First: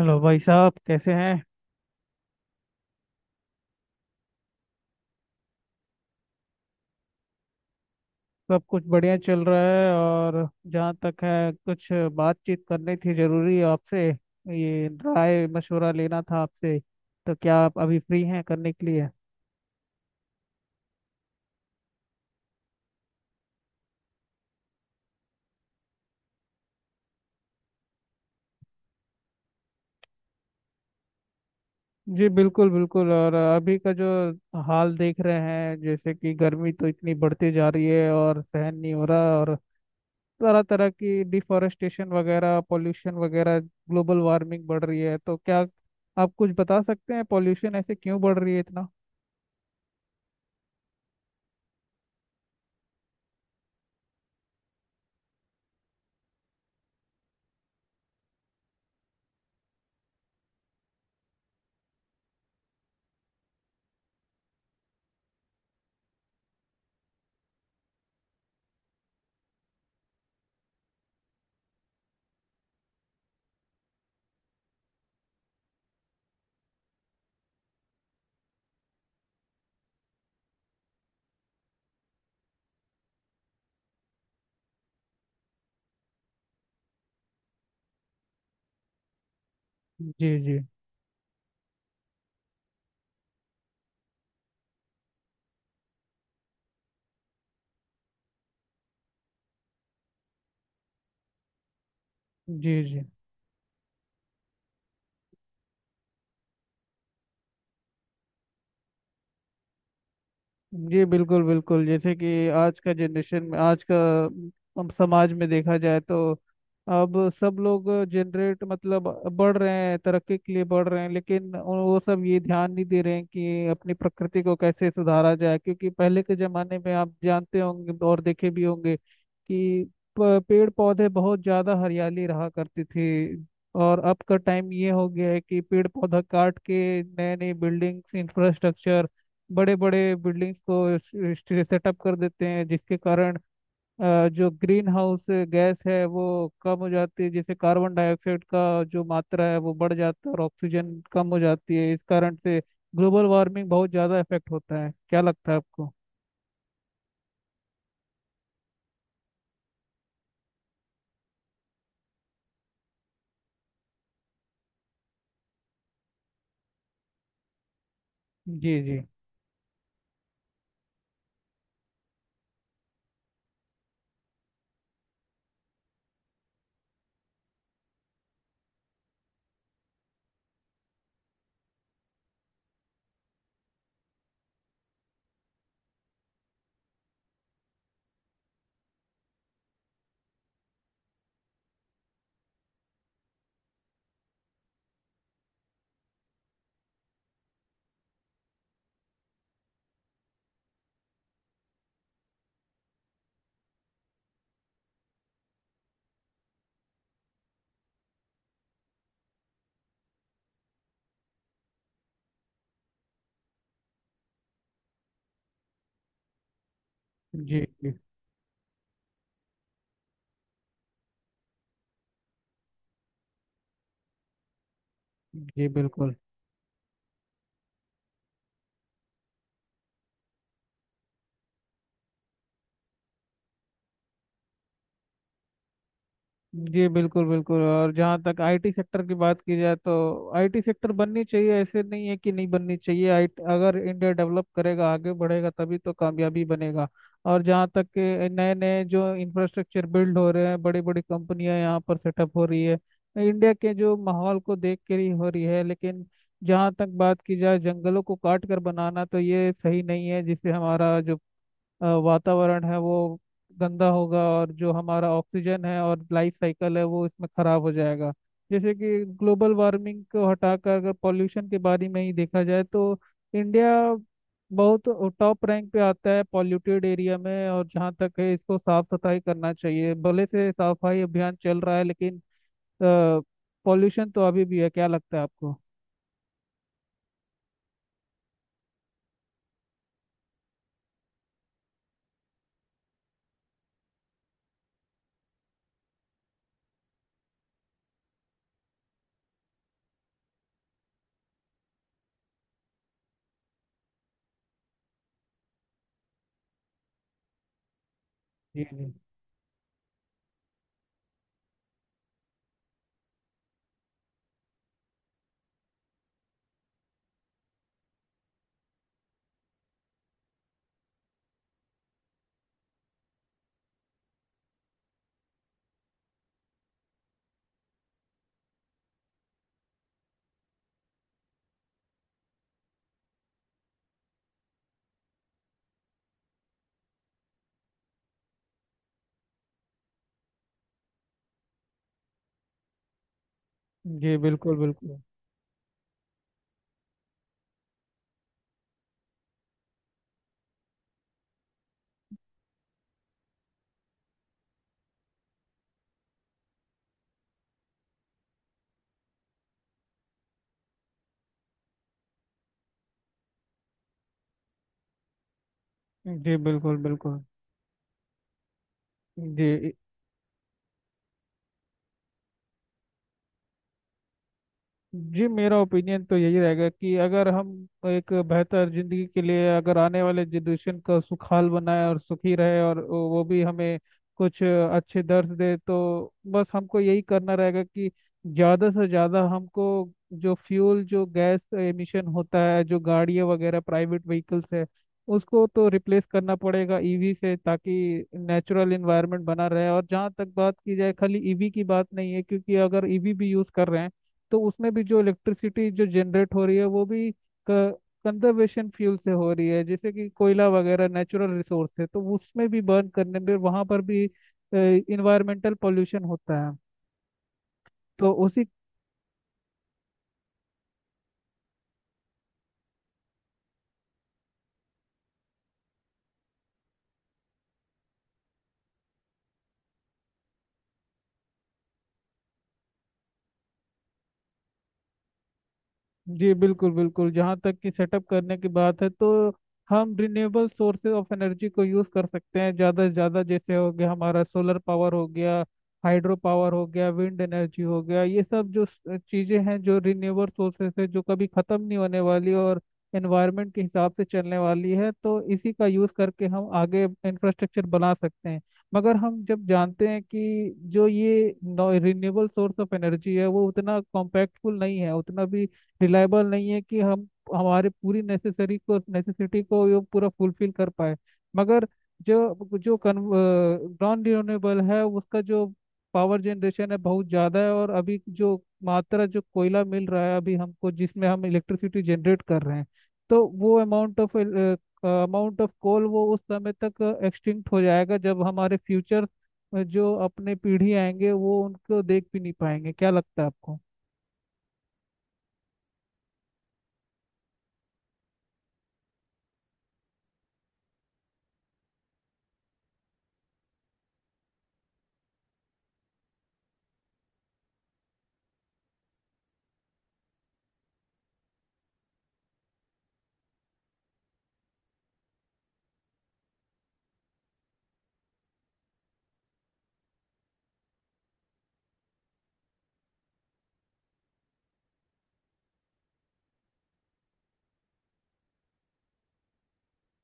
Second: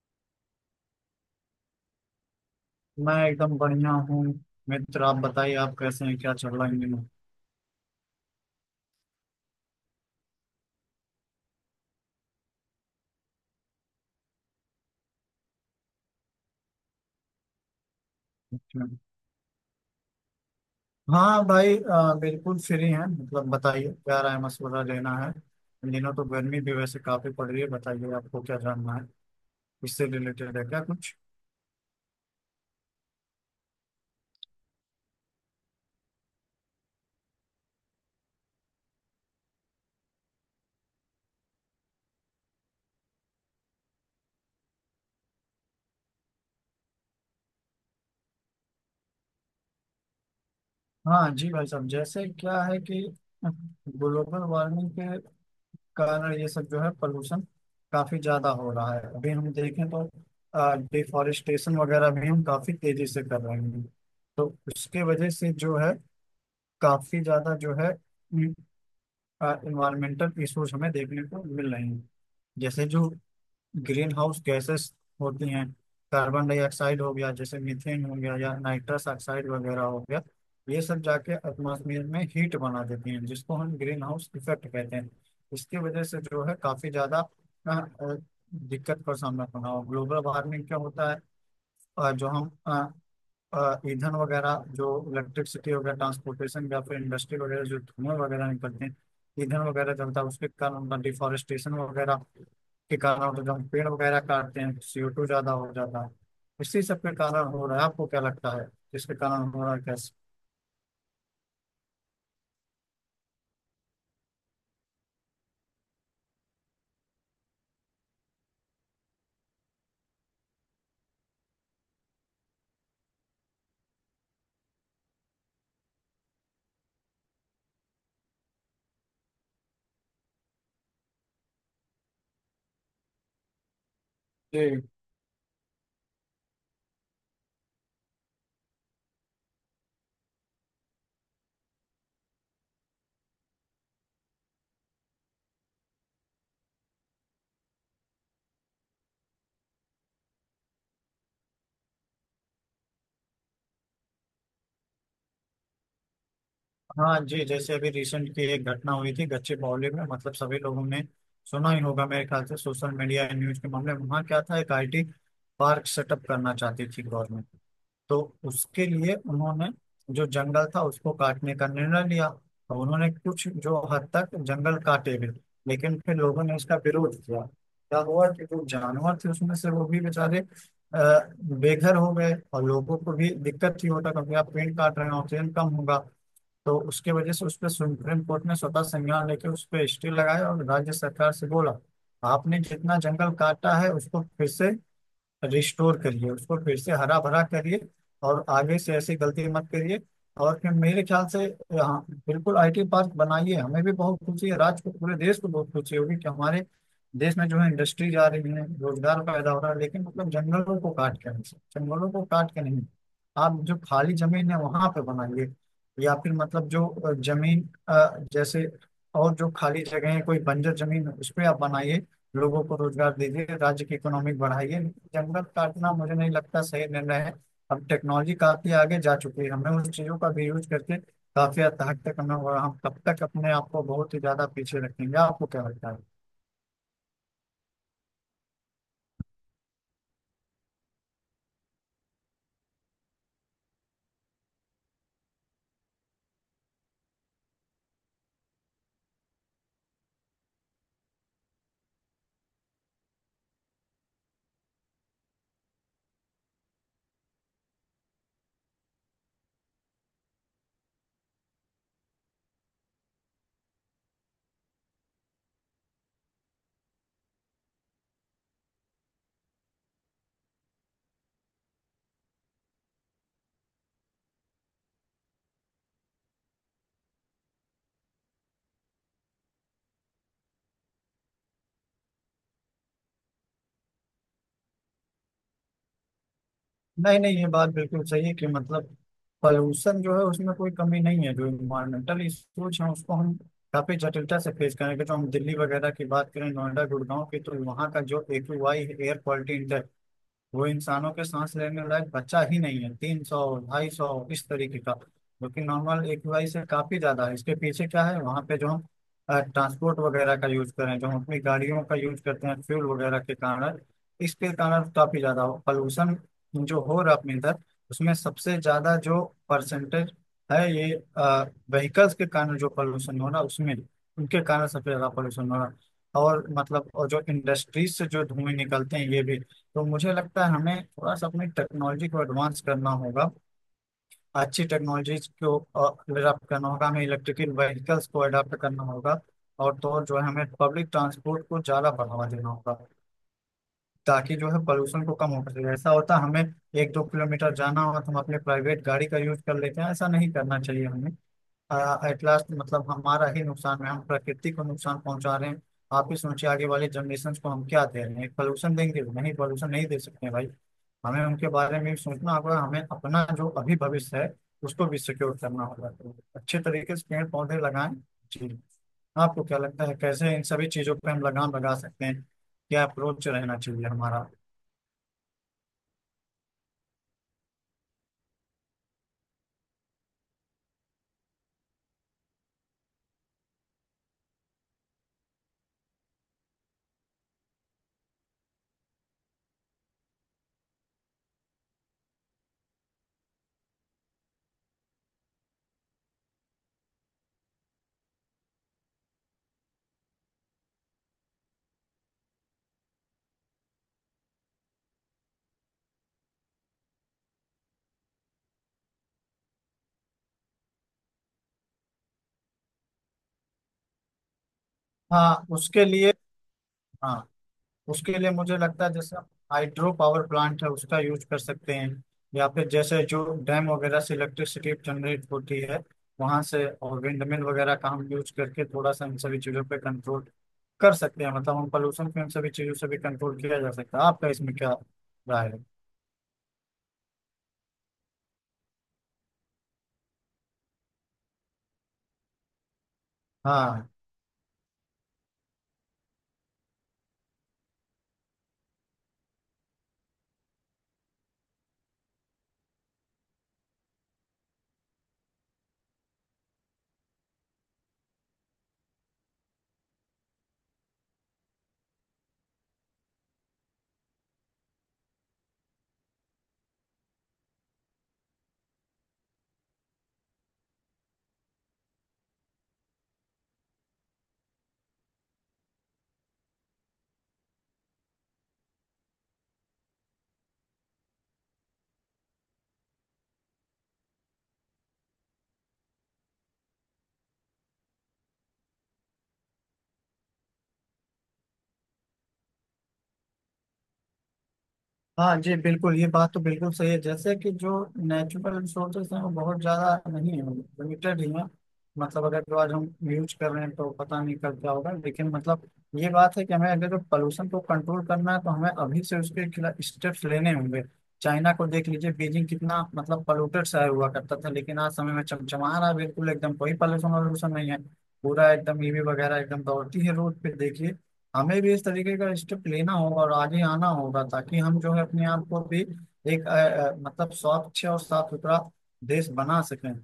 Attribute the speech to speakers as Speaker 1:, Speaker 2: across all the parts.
Speaker 1: Hello भाई साहब कैसे हैं।
Speaker 2: मैं एकदम बढ़िया हूँ। मित्र, आप बताइए, आप कैसे हैं? क्या चल रहा है इन दिनों?
Speaker 1: सब कुछ बढ़िया चल रहा है। और जहाँ तक है कुछ बातचीत करनी थी जरूरी आपसे। ये राय मशवरा लेना था आपसे। तो क्या आप अभी फ्री हैं करने के
Speaker 2: अच्छा।
Speaker 1: लिए?
Speaker 2: हाँ भाई, बिल्कुल फ्री हैं। मतलब बताइए, क्या राय मशवरा लेना है? इन दिनों तो गर्मी भी वैसे काफी पड़ रही है। बताइए, आपको क्या जानना है? इससे रिलेटेड है क्या कुछ?
Speaker 1: जी बिल्कुल बिल्कुल। और अभी का जो हाल देख रहे हैं जैसे कि गर्मी तो इतनी बढ़ती जा रही है और सहन नहीं हो रहा। और तरह तरह की डिफॉरेस्टेशन वगैरह, पॉल्यूशन वगैरह, ग्लोबल वार्मिंग बढ़ रही है। तो क्या आप कुछ बता सकते हैं पॉल्यूशन ऐसे क्यों बढ़ रही है इतना?
Speaker 2: हाँ जी भाई साहब, जैसे क्या है कि ग्लोबल वार्मिंग के कारण ये सब जो है पोल्यूशन काफी ज्यादा हो रहा है। अभी हम देखें तो डिफॉरेस्टेशन वगैरह भी हम काफी तेजी से कर रहे हैं, तो उसके वजह से जो है काफी ज्यादा जो है इन्वायरमेंटल इश्यूज हमें देखने को मिल रहे हैं। जैसे जो ग्रीन हाउस गैसेस होती हैं, कार्बन डाइऑक्साइड हो गया, जैसे मीथेन हो गया या नाइट्रस ऑक्साइड वगैरह हो गया, ये सब जाके एटमॉस्फेयर में हीट बना देती हैं जिसको हम ग्रीन हाउस इफेक्ट कहते हैं। इसकी वजह से जो है काफी ज्यादा दिक्कत का सामना करना हो, ग्लोबल
Speaker 1: जी जी।
Speaker 2: वार्मिंग क्या होता है। जो हम ईंधन वगैरह जो इलेक्ट्रिसिटी वगैरह ट्रांसपोर्टेशन या फिर इंडस्ट्री वगैरह जो धुएं वगैरह निकलते हैं, ईंधन वगैरह जलता है उसके कारण, उनका डिफॉरेस्टेशन वगैरह
Speaker 1: जी
Speaker 2: के
Speaker 1: जी।
Speaker 2: कारण होता है। जब हम पेड़ वगैरह काटते हैं CO2 ज्यादा हो जाता है। इसी सब के कारण हो रहा है। आपको क्या लगता है, जिसके कारण हो रहा है, कैसे?
Speaker 1: जी बिल्कुल बिल्कुल। जैसे कि आज का जनरेशन में, आज का समाज में देखा जाए तो अब सब लोग जनरेट मतलब बढ़ रहे हैं, तरक्की के लिए बढ़ रहे हैं, लेकिन वो सब ये ध्यान नहीं दे रहे हैं कि अपनी प्रकृति को कैसे सुधारा जाए। क्योंकि पहले के जमाने में आप जानते होंगे और देखे भी होंगे कि पेड़ पौधे बहुत ज्यादा हरियाली रहा करती थी। और अब का टाइम
Speaker 2: जी
Speaker 1: ये हो गया है कि पेड़ पौधा काट के नए नए बिल्डिंग्स, इंफ्रास्ट्रक्चर, बड़े बड़े बिल्डिंग्स को सेटअप कर देते हैं। जिसके कारण जो ग्रीन हाउस गैस है वो कम हो जाती है। जैसे कार्बन डाइऑक्साइड का जो मात्रा है वो बढ़ जाता है और ऑक्सीजन कम हो जाती है। इस कारण से ग्लोबल वार्मिंग बहुत ज़्यादा इफेक्ट होता है। क्या लगता है आपको?
Speaker 2: हाँ जी, जैसे अभी रिसेंट की एक घटना हुई थी गच्चीबौली में, मतलब सभी लोगों ने सुना ही होगा मेरे ख्याल से, सोशल मीडिया न्यूज के मामले में। वहाँ क्या था, एक IT पार्क सेटअप करना चाहती थी गवर्नमेंट, तो
Speaker 1: जी
Speaker 2: उसके
Speaker 1: जी।
Speaker 2: लिए उन्होंने जो जंगल था उसको काटने का निर्णय लिया, और उन्होंने कुछ जो हद तक जंगल काटे भी, लेकिन फिर लोगों ने इसका विरोध किया। क्या हुआ कि जो जानवर थे उसमें से वो भी बेचारे बेघर हो गए, और लोगों को भी दिक्कत ही होता, क्योंकि आप पेड़ काट रहे हैं, ऑक्सीजन कम होगा। तो उसके वजह से उस पर सुप्रीम कोर्ट ने स्वतः संज्ञान लेके उस पर स्टे लगाया और राज्य सरकार से बोला, आपने जितना जंगल काटा है उसको फिर से रिस्टोर करिए, उसको फिर से हरा भरा करिए, और आगे से ऐसी गलती मत करिए। और फिर मेरे ख्याल से, हाँ बिल्कुल आईटी पार्क बनाइए, हमें भी बहुत खुशी है, राज्य को पूरे देश को बहुत खुशी होगी कि हमारे देश में जो है इंडस्ट्री जा रही है, रोजगार पैदा हो रहा है, लेकिन मतलब जंगलों को काट के नहीं, जंगलों को काट के नहीं। आप जो खाली जमीन है वहां पे बनाइए, या फिर मतलब जो
Speaker 1: जी
Speaker 2: जमीन
Speaker 1: जी।
Speaker 2: जैसे, और जो खाली जगह है कोई बंजर जमीन है उस पर आप बनाइए, लोगों को रोजगार दीजिए, राज्य की इकोनॉमिक बढ़ाइए, लेकिन जंगल
Speaker 1: जी
Speaker 2: काटना
Speaker 1: बिल्कुल।
Speaker 2: मुझे नहीं लगता सही निर्णय है। अब टेक्नोलॉजी काफी आगे जा चुकी है, हमें उस चीजों का भी यूज करके काफी हद हद तक हमें, और हम तब तक अपने आप को बहुत ही ज्यादा पीछे रखेंगे। आपको क्या लगता है?
Speaker 1: जी बिल्कुल बिल्कुल। और जहाँ तक आईटी सेक्टर की बात की जाए तो आईटी सेक्टर बननी चाहिए। ऐसे नहीं है कि नहीं बननी चाहिए। आई अगर इंडिया डेवलप करेगा, आगे बढ़ेगा, तभी तो कामयाबी बनेगा। और जहाँ तक के नए नए जो इंफ्रास्ट्रक्चर बिल्ड हो रहे हैं, बड़ी बड़ी कंपनियां यहाँ पर सेटअप हो रही है, इंडिया के जो माहौल को देख कर ही हो रही है। लेकिन जहाँ तक बात की जाए जंगलों को काट कर बनाना, तो ये सही नहीं है। जिससे हमारा जो वातावरण है वो गंदा होगा और जो हमारा ऑक्सीजन है और लाइफ साइकिल है वो इसमें खराब हो जाएगा। जैसे कि ग्लोबल वार्मिंग को हटाकर अगर पॉल्यूशन के बारे में ही देखा जाए तो इंडिया बहुत टॉप रैंक पे आता है पॉल्यूटेड एरिया में। और जहाँ तक है इसको साफ सफाई करना चाहिए। भले से साफ सफाई अभियान चल रहा है, लेकिन पॉल्यूशन तो अभी भी है। क्या लगता है आपको?
Speaker 2: नहीं नहीं, ये बात बिल्कुल सही है कि मतलब पॉल्यूशन जो है उसमें कोई कमी नहीं है। जो इन्वायरमेंटल इश्यूज हैं उसको हम काफी जटिलता से फेस करेंगे। जो हम दिल्ली वगैरह की बात करें, नोएडा, गुड़गांव की, तो वहाँ का जो AQI एयर क्वालिटी, वो इंसानों के सांस लेने लायक बच्चा ही नहीं है, 300, 250, इस तरीके का, जो कि नॉर्मल एक वाई से काफी ज्यादा है। इसके पीछे क्या है, वहाँ पे
Speaker 1: जी
Speaker 2: जो हम
Speaker 1: जी।
Speaker 2: ट्रांसपोर्ट वगैरह का यूज करें, जो हम अपनी गाड़ियों का यूज करते हैं, फ्यूल वगैरह के कारण, इसके कारण काफी ज्यादा पॉल्यूशन जो हो रहा है अपने इधर, उसमें सबसे ज्यादा जो परसेंटेज है, ये व्हीकल्स के कारण जो पॉल्यूशन हो रहा है, उसमें उनके कारण सबसे ज्यादा पॉल्यूशन हो रहा है। और मतलब, और जो इंडस्ट्रीज से जो धुएं निकलते हैं, ये भी। तो मुझे लगता है हमें थोड़ा सा अपनी टेक्नोलॉजी को एडवांस करना होगा, अच्छी टेक्नोलॉजीज को अडॉप्ट करना होगा, हमें इलेक्ट्रिकल व्हीकल्स को अडॉप्ट करना होगा, और तो और जो है, हमें पब्लिक ट्रांसपोर्ट को ज़्यादा बढ़ावा देना होगा
Speaker 1: जी
Speaker 2: ताकि जो
Speaker 1: बिल्कुल
Speaker 2: है
Speaker 1: बिल्कुल।
Speaker 2: पोल्यूशन को कम हो सके। ऐसा होता है हमें एक दो किलोमीटर जाना हो तो हम अपने प्राइवेट गाड़ी का यूज कर लेते हैं, ऐसा नहीं करना चाहिए हमें। एट लास्ट, मतलब हमारा ही नुकसान है, हम प्रकृति को नुकसान पहुंचा रहे हैं। आप ही सोचिए, आगे वाले जनरेशन को हम क्या दे रहे हैं? पोल्यूशन देंगे? नहीं, पोल्यूशन नहीं दे सकते हैं भाई। हमें उनके बारे में भी सोचना होगा, हमें अपना जो अभी भविष्य है उसको भी सिक्योर करना होगा, तो
Speaker 1: जी
Speaker 2: अच्छे
Speaker 1: बिल्कुल
Speaker 2: तरीके से
Speaker 1: बिल्कुल।
Speaker 2: पेड़ पौधे लगाएं। जी। आपको क्या
Speaker 1: जी।
Speaker 2: लगता है, कैसे इन सभी चीजों पर हम लगाम लगा सकते हैं? क्या अप्रोच रहना चाहिए हमारा?
Speaker 1: जी मेरा ओपिनियन तो यही रहेगा कि अगर हम एक बेहतर जिंदगी के लिए, अगर आने वाले जनरेशन का सुखाल बनाए और सुखी रहे और वो भी हमें कुछ अच्छे दर्श दे, तो बस हमको यही करना रहेगा कि ज़्यादा से ज़्यादा हमको जो फ्यूल, जो गैस एमिशन होता है, जो गाड़ियाँ वगैरह प्राइवेट व्हीकल्स है, उसको तो रिप्लेस करना पड़ेगा ईवी से, ताकि नेचुरल इन्वायरमेंट बना रहे। और जहाँ तक बात की जाए खाली ईवी की बात नहीं है, क्योंकि अगर ईवी भी यूज़ कर रहे हैं तो उसमें भी जो इलेक्ट्रिसिटी जो जनरेट हो रही है वो भी कंजर्वेशन फ्यूल से हो रही है। जैसे कि कोयला वगैरह नेचुरल रिसोर्स है, तो उसमें भी बर्न करने में वहाँ पर भी
Speaker 2: हाँ
Speaker 1: इन्वायरमेंटल
Speaker 2: उसके
Speaker 1: पोल्यूशन
Speaker 2: लिए
Speaker 1: होता है।
Speaker 2: हाँ,
Speaker 1: तो
Speaker 2: उसके लिए
Speaker 1: उसी।
Speaker 2: मुझे लगता है, जैसे हाइड्रो पावर प्लांट है उसका यूज कर सकते हैं, या फिर जैसे जो डैम वगैरह से इलेक्ट्रिसिटी जनरेट होती है वहां से, और विंडमिल वगैरह का हम यूज करके थोड़ा सा इन सभी चीजों पे कंट्रोल कर सकते हैं। मतलब हम पोल्यूशन पे इन सभी चीजों से भी कंट्रोल किया जा सकता है। आपका इसमें क्या राय है?
Speaker 1: जी बिल्कुल बिल्कुल। जहाँ तक कि सेटअप करने की बात है तो हम रिन्यूएबल सोर्सेज ऑफ एनर्जी को यूज़ कर सकते हैं ज़्यादा से ज़्यादा। जैसे हो
Speaker 2: हाँ।
Speaker 1: गया हमारा सोलर पावर हो गया, हाइड्रो पावर हो गया, विंड एनर्जी हो गया। ये सब जो चीज़ें हैं जो रिन्यूएबल सोर्सेज है, जो कभी ख़त्म नहीं होने वाली और एनवायरनमेंट के हिसाब से चलने वाली है, तो इसी का यूज़ करके हम आगे इंफ्रास्ट्रक्चर बना सकते हैं। मगर हम जब जानते हैं कि जो ये रिन्यूएबल सोर्स ऑफ एनर्जी है वो उतना कॉम्पैक्टफुल नहीं है, उतना भी रिलायबल नहीं है कि हम हमारे पूरी नेसेसरी को, नेसेसिटी को ये पूरा फुलफिल कर पाए। मगर जो जो कन नॉन रिन्यूएबल है उसका जो पावर जनरेशन है बहुत ज़्यादा है। और अभी जो मात्रा, जो कोयला मिल रहा है अभी हमको, जिसमें हम इलेक्ट्रिसिटी जनरेट कर रहे हैं, तो वो amount of, amount of coal वो उस समय तक एक्सटिंक्ट हो जाएगा जब हमारे फ्यूचर जो अपने पीढ़ी आएंगे वो उनको देख भी नहीं पाएंगे। क्या लगता है आपको?
Speaker 2: हाँ जी बिल्कुल, ये बात तो बिल्कुल सही है, जैसे कि जो नेचुरल रिसोर्सेज हैं वो बहुत ज़्यादा नहीं है, लिमिटेड ही हैं। मतलब अगर जो आज हम यूज कर रहे हैं तो पता नहीं कब क्या होगा, लेकिन मतलब ये बात है कि हमें अगर जो पोल्यूशन को कंट्रोल करना है तो हमें अभी से उसके खिलाफ स्टेप्स लेने होंगे। चाइना को देख लीजिए, बीजिंग कितना मतलब पोल्यूटेड शहर हुआ करता था, लेकिन आज समय में चमचमा रहा है, बिल्कुल एकदम कोई पोल्यूशन वोल्यूशन नहीं है। पूरा एकदम EV वगैरह एकदम दौड़ती है रोड पे, देखिए। हमें भी इस तरीके का स्टेप लेना होगा और आगे आना होगा ताकि हम जो है अपने आप को भी एक मतलब स्वच्छ और साफ सुथरा देश बना सकें।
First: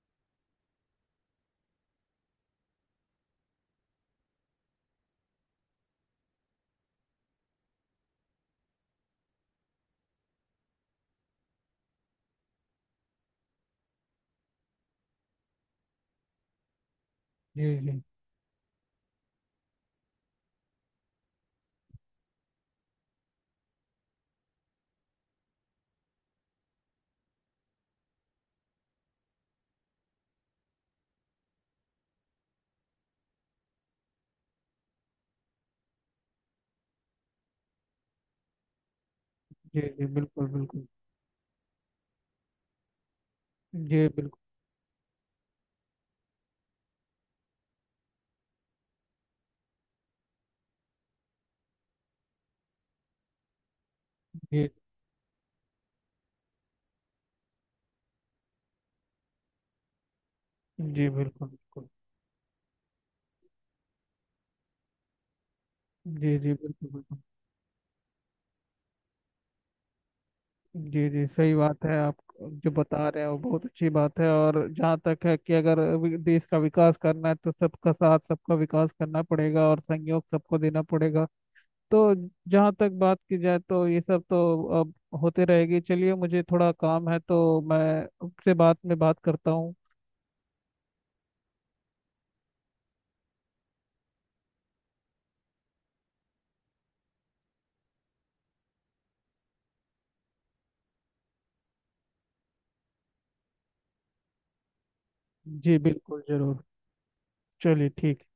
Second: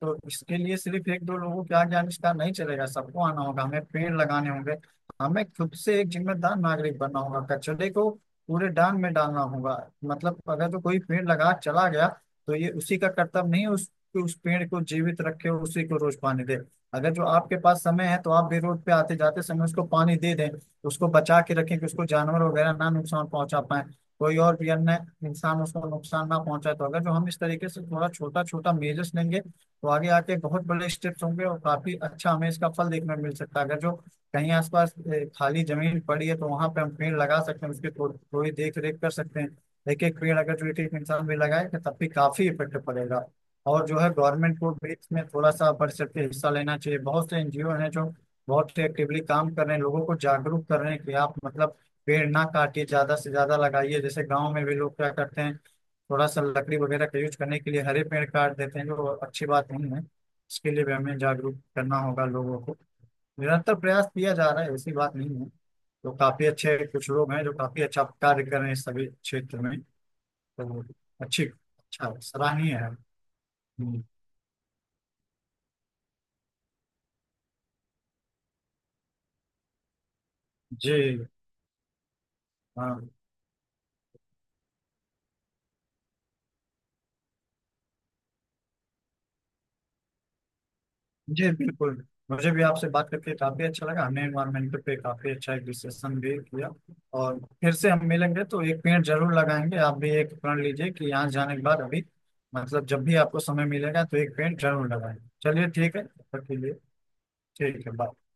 Speaker 2: तो इसके लिए सिर्फ एक दो लोगों के आगे आविष्कार नहीं चलेगा, सबको आना होगा, हमें पेड़ लगाने होंगे, हमें खुद से एक जिम्मेदार नागरिक बनना होगा, कचरे को पूरे डांग में डालना होगा। मतलब अगर तो कोई पेड़ लगा चला गया तो ये उसी का कर्तव्य नहीं है, उस पेड़ को जीवित रखे, उसी को रोज पानी दे। अगर जो आपके
Speaker 1: जी
Speaker 2: पास
Speaker 1: जी।
Speaker 2: समय है तो आप भी रोड पे आते जाते समय उसको पानी दे दें, उसको बचा के रखें कि उसको जानवर वगैरह ना नुकसान पहुंचा पाए, कोई और भी अन्य इंसान उसको नुकसान ना पहुंचाए। तो अगर जो हम इस तरीके से थोड़ा छोटा छोटा मेजर्स लेंगे तो आगे आके बहुत बड़े स्टेप्स होंगे और काफी अच्छा हमें इसका फल देखने को मिल सकता है। अगर जो कहीं आसपास खाली जमीन पड़ी है तो वहां पे हम पेड़ लगा सकते हैं, उसकी थोड़ी देख रेख कर सकते हैं।
Speaker 1: जी
Speaker 2: एक
Speaker 1: जी
Speaker 2: एक पेड़
Speaker 1: बिल्कुल
Speaker 2: अगर जो एक
Speaker 1: बिल्कुल।
Speaker 2: एक इंसान भी लगाएगा तब भी काफी इफेक्ट पड़ेगा। और जो
Speaker 1: जी
Speaker 2: है
Speaker 1: बिल्कुल।
Speaker 2: गवर्नमेंट को भी इसमें थोड़ा सा बढ़ सकते हिस्सा लेना चाहिए। बहुत से NGO हैं जो बहुत एक्टिवली काम कर रहे हैं, लोगों को जागरूक कर रहे हैं कि आप मतलब पेड़ ना काटिए, ज्यादा से ज्यादा लगाइए। जैसे गांव में
Speaker 1: जी
Speaker 2: भी लोग क्या करते हैं, थोड़ा सा लकड़ी वगैरह का यूज करने के लिए हरे पेड़ काट देते हैं, जो अच्छी बात नहीं है। इसके लिए भी
Speaker 1: जी
Speaker 2: हमें
Speaker 1: बिल्कुल
Speaker 2: जागरूक
Speaker 1: बिल्कुल।
Speaker 2: करना होगा लोगों को। निरंतर प्रयास किया जा रहा है, ऐसी बात नहीं है, तो
Speaker 1: जी
Speaker 2: काफी
Speaker 1: जी
Speaker 2: अच्छे
Speaker 1: बिल्कुल
Speaker 2: कुछ
Speaker 1: बिल्कुल।
Speaker 2: लोग हैं जो काफी अच्छा कार्य कर रहे हैं इस सभी क्षेत्र में। तो
Speaker 1: जी जी
Speaker 2: अच्छी,
Speaker 1: सही बात है।
Speaker 2: अच्छा
Speaker 1: आप जो
Speaker 2: सराहनीय है।
Speaker 1: बता रहे हैं वो बहुत अच्छी
Speaker 2: हम्म,
Speaker 1: बात है। और जहाँ तक है कि अगर देश का विकास करना है तो सबका साथ सबका विकास करना पड़ेगा और सहयोग सबको देना
Speaker 2: जी।
Speaker 1: पड़ेगा। तो जहाँ तक
Speaker 2: हाँ
Speaker 1: बात की जाए तो ये सब तो अब होते रहेगी। चलिए मुझे थोड़ा काम है, तो मैं आपसे बात में बात करता हूँ।
Speaker 2: जी बिल्कुल, मुझे भी आपसे बात करके काफी अच्छा लगा, हमने एनवायरमेंट पे काफी अच्छा एक डिस्कशन भी किया, और फिर से हम मिलेंगे तो एक पेड़ जरूर लगाएंगे। आप भी एक प्रण लीजिए कि यहाँ जाने के बाद अभी मतलब जब भी आपको समय मिलेगा तो एक पेड़ जरूर लगाएंगे। चलिए
Speaker 1: जी
Speaker 2: ठीक है,
Speaker 1: बिल्कुल
Speaker 2: तब तक के
Speaker 1: जरूर।
Speaker 2: लिए ठीक
Speaker 1: चलिए
Speaker 2: है,
Speaker 1: ठीक।
Speaker 2: बाय।